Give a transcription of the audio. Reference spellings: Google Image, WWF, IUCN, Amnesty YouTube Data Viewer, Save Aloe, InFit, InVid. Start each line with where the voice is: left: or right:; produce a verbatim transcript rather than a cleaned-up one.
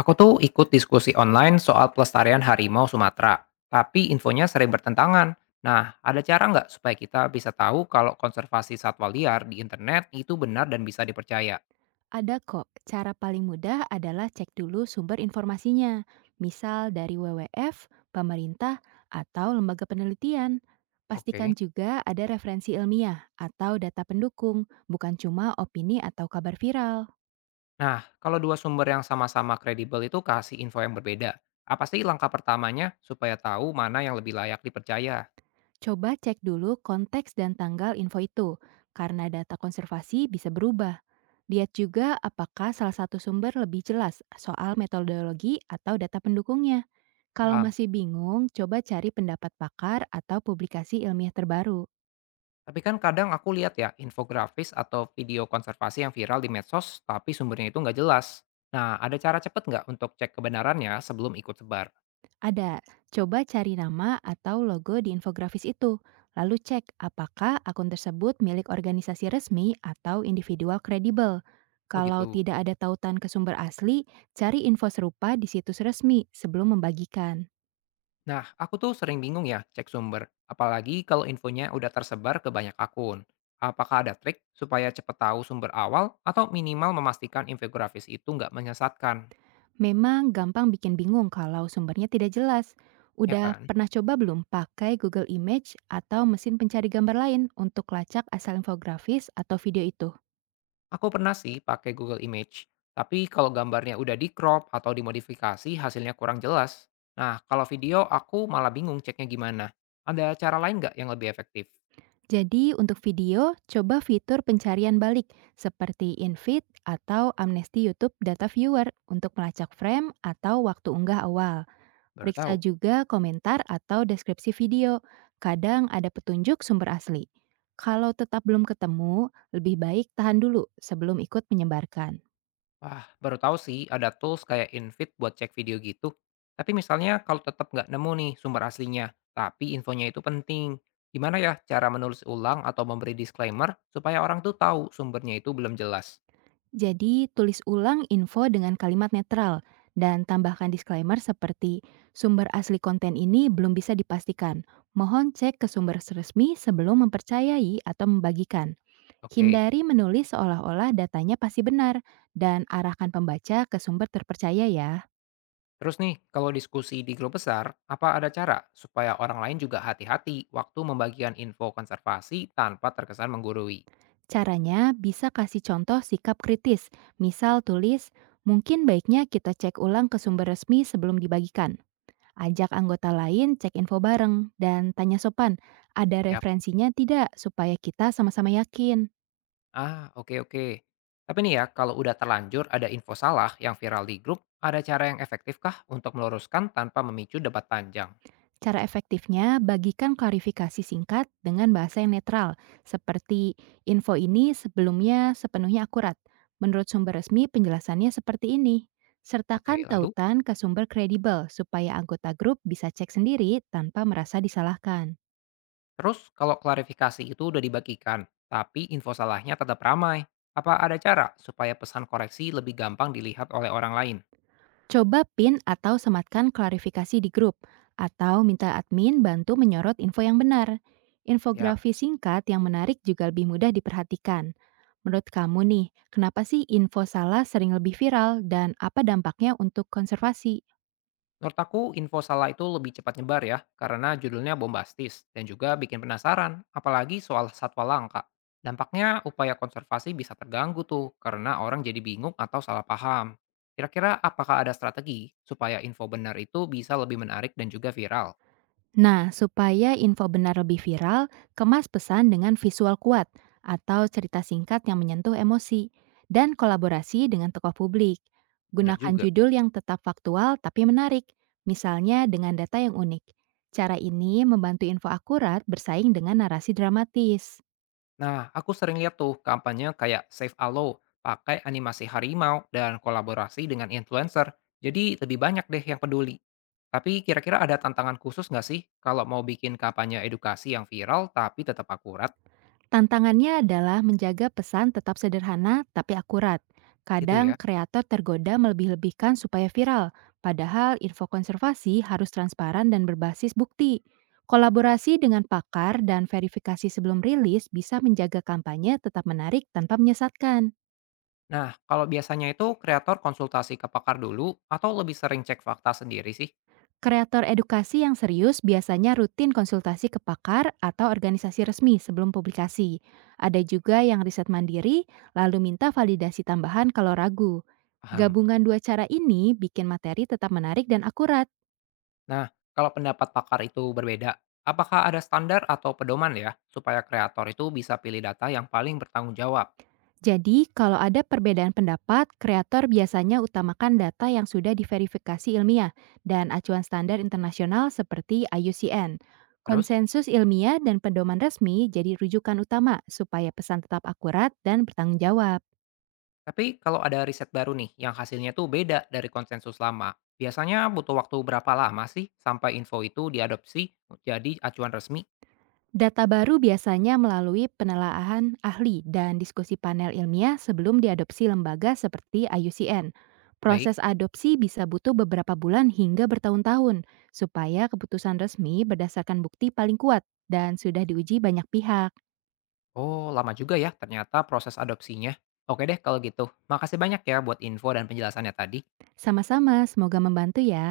left: Aku tuh ikut diskusi online soal pelestarian harimau Sumatera, tapi infonya sering bertentangan. Nah, ada cara nggak supaya kita bisa tahu kalau konservasi satwa liar di internet itu benar dan bisa dipercaya?
right: Ada kok, cara paling mudah adalah cek dulu sumber informasinya, misal dari W W F, pemerintah, atau lembaga penelitian. Pastikan
left: Oke.
right: juga ada referensi ilmiah atau data pendukung, bukan cuma opini atau kabar viral.
left: Nah, kalau dua sumber yang sama-sama kredibel itu kasih info yang berbeda, apa sih langkah pertamanya supaya tahu mana yang lebih layak dipercaya?
right: Coba cek dulu konteks dan tanggal info itu, karena data konservasi bisa berubah. Lihat juga apakah salah satu sumber lebih jelas soal metodologi atau data pendukungnya. Kalau
left: Paham?
right: masih bingung, coba cari pendapat pakar atau publikasi ilmiah terbaru.
left: Tapi kan kadang aku lihat ya infografis atau video konservasi yang viral di medsos, tapi sumbernya itu nggak jelas. Nah, ada cara cepet nggak untuk cek kebenarannya sebelum ikut sebar?
right: Ada, coba cari nama atau logo di infografis itu, lalu cek apakah akun tersebut milik organisasi resmi atau individual kredibel.
left: Oh
right: Kalau
left: gitu.
right: tidak ada tautan ke sumber asli, cari info serupa di situs resmi sebelum membagikan.
left: Nah, aku tuh sering bingung ya cek sumber, apalagi kalau infonya udah tersebar ke banyak akun. Apakah ada trik supaya cepet tahu sumber awal atau minimal memastikan infografis itu nggak menyesatkan?
right: Memang gampang bikin bingung kalau sumbernya tidak jelas.
left: Ya
right: Udah
left: kan?
right: pernah coba belum pakai Google Image atau mesin pencari gambar lain untuk lacak asal infografis atau video itu?
left: Aku pernah sih pakai Google Image, tapi kalau gambarnya udah di crop atau dimodifikasi hasilnya kurang jelas. Nah, kalau video aku malah bingung ceknya gimana. Ada cara lain nggak yang lebih efektif?
right: Jadi untuk video, coba fitur pencarian balik seperti InFit atau Amnesty YouTube Data Viewer untuk melacak frame atau waktu unggah awal.
left: Baru tahu.
right: Periksa juga komentar atau deskripsi video. Kadang ada petunjuk sumber asli. Kalau tetap belum ketemu, lebih baik tahan dulu sebelum ikut menyebarkan.
left: Wah, baru tahu sih ada tools kayak InVid buat cek video gitu. Tapi misalnya kalau tetap nggak nemu nih sumber aslinya, tapi infonya itu penting. Gimana ya cara menulis ulang atau memberi disclaimer supaya orang tuh tahu sumbernya itu belum jelas?
right: Jadi, tulis ulang info dengan kalimat netral dan tambahkan disclaimer seperti, "Sumber asli konten ini belum bisa dipastikan. Mohon cek ke sumber resmi sebelum mempercayai atau membagikan."
left: Oke.
right: Hindari menulis seolah-olah datanya pasti benar, dan arahkan pembaca ke sumber terpercaya ya.
left: Terus nih, kalau diskusi di grup besar, apa ada cara supaya orang lain juga hati-hati waktu membagikan info konservasi tanpa terkesan menggurui?
right: Caranya bisa kasih contoh sikap kritis, misal tulis, "Mungkin baiknya kita cek ulang ke sumber resmi sebelum dibagikan." Ajak anggota lain cek info bareng, dan tanya sopan, "Ada
left: Siap.
right: referensinya tidak supaya kita sama-sama yakin."
left: Ah, oke oke. Tapi nih ya, kalau udah terlanjur ada info salah yang viral di grup, ada cara yang efektifkah untuk meluruskan tanpa memicu debat panjang?
right: Cara efektifnya, bagikan klarifikasi singkat dengan bahasa yang netral, seperti, "Info ini sebelumnya sepenuhnya akurat. Menurut sumber resmi, penjelasannya seperti ini."
left: Oke,
right: Sertakan
left: lalu?
right: tautan ke sumber kredibel supaya anggota grup bisa cek sendiri tanpa merasa disalahkan.
left: Terus kalau klarifikasi itu udah dibagikan, tapi info salahnya tetap ramai, apa ada cara supaya pesan koreksi lebih gampang dilihat oleh orang lain?
right: Coba pin atau sematkan klarifikasi di grup, atau minta admin bantu menyorot info yang benar.
left: Siap.
right: Infografi singkat yang menarik juga lebih mudah diperhatikan. Menurut kamu nih, kenapa sih info salah sering lebih viral dan apa dampaknya untuk konservasi?
left: Menurut aku, info salah itu lebih cepat nyebar ya, karena judulnya bombastis dan juga bikin penasaran, apalagi soal satwa langka. Dampaknya upaya konservasi bisa terganggu tuh, karena orang jadi bingung atau salah paham. Kira-kira apakah ada strategi supaya info benar itu bisa lebih menarik dan juga viral?
right: Nah, supaya info benar lebih viral, kemas pesan dengan visual kuat atau cerita singkat yang menyentuh emosi dan kolaborasi dengan tokoh publik.
left: Benar
right: Gunakan
left: juga.
right: judul yang tetap faktual tapi menarik, misalnya dengan data yang unik. Cara ini membantu info akurat bersaing dengan narasi dramatis.
left: Nah, aku sering lihat tuh kampanye kayak Save Aloe, pakai animasi harimau, dan kolaborasi dengan influencer. Jadi lebih banyak deh yang peduli. Tapi kira-kira ada tantangan khusus nggak sih kalau mau bikin kampanye edukasi yang viral tapi tetap akurat
right: Tantangannya adalah menjaga pesan tetap sederhana tapi akurat.
left: gitu
right: Kadang
left: ya?
right: kreator tergoda melebih-lebihkan supaya viral, padahal info konservasi harus transparan dan berbasis bukti. Kolaborasi dengan pakar dan verifikasi sebelum rilis bisa menjaga kampanye tetap menarik tanpa menyesatkan.
left: Nah, kalau biasanya itu kreator konsultasi ke pakar dulu atau lebih sering cek fakta sendiri sih?
right: Kreator edukasi yang serius biasanya rutin konsultasi ke pakar atau organisasi resmi sebelum publikasi. Ada juga yang riset mandiri, lalu minta validasi tambahan kalau ragu.
left: Paham.
right: Gabungan dua cara ini bikin materi tetap menarik dan akurat.
left: Nah, kalau pendapat pakar itu berbeda, apakah ada standar atau pedoman ya supaya kreator itu bisa pilih data yang paling bertanggung jawab?
right: Jadi, kalau ada perbedaan pendapat, kreator biasanya utamakan data yang sudah diverifikasi ilmiah dan acuan standar internasional seperti I U C N.
left: Terus?
right: Konsensus ilmiah dan pedoman resmi jadi rujukan utama supaya pesan tetap akurat dan bertanggung jawab.
left: Tapi kalau ada riset baru nih yang hasilnya tuh beda dari konsensus lama, biasanya butuh waktu berapa lama sih sampai info itu diadopsi jadi acuan resmi?
right: Data baru biasanya melalui penelaahan ahli dan diskusi panel ilmiah sebelum diadopsi lembaga seperti I U C N.
left: Baik.
right: Proses adopsi bisa butuh beberapa bulan hingga bertahun-tahun supaya keputusan resmi berdasarkan bukti paling kuat dan sudah diuji banyak pihak.
left: Oh, lama juga ya ternyata proses adopsinya. Oke deh kalau gitu. Makasih banyak ya buat info dan penjelasannya tadi.
right: Sama-sama, semoga membantu ya.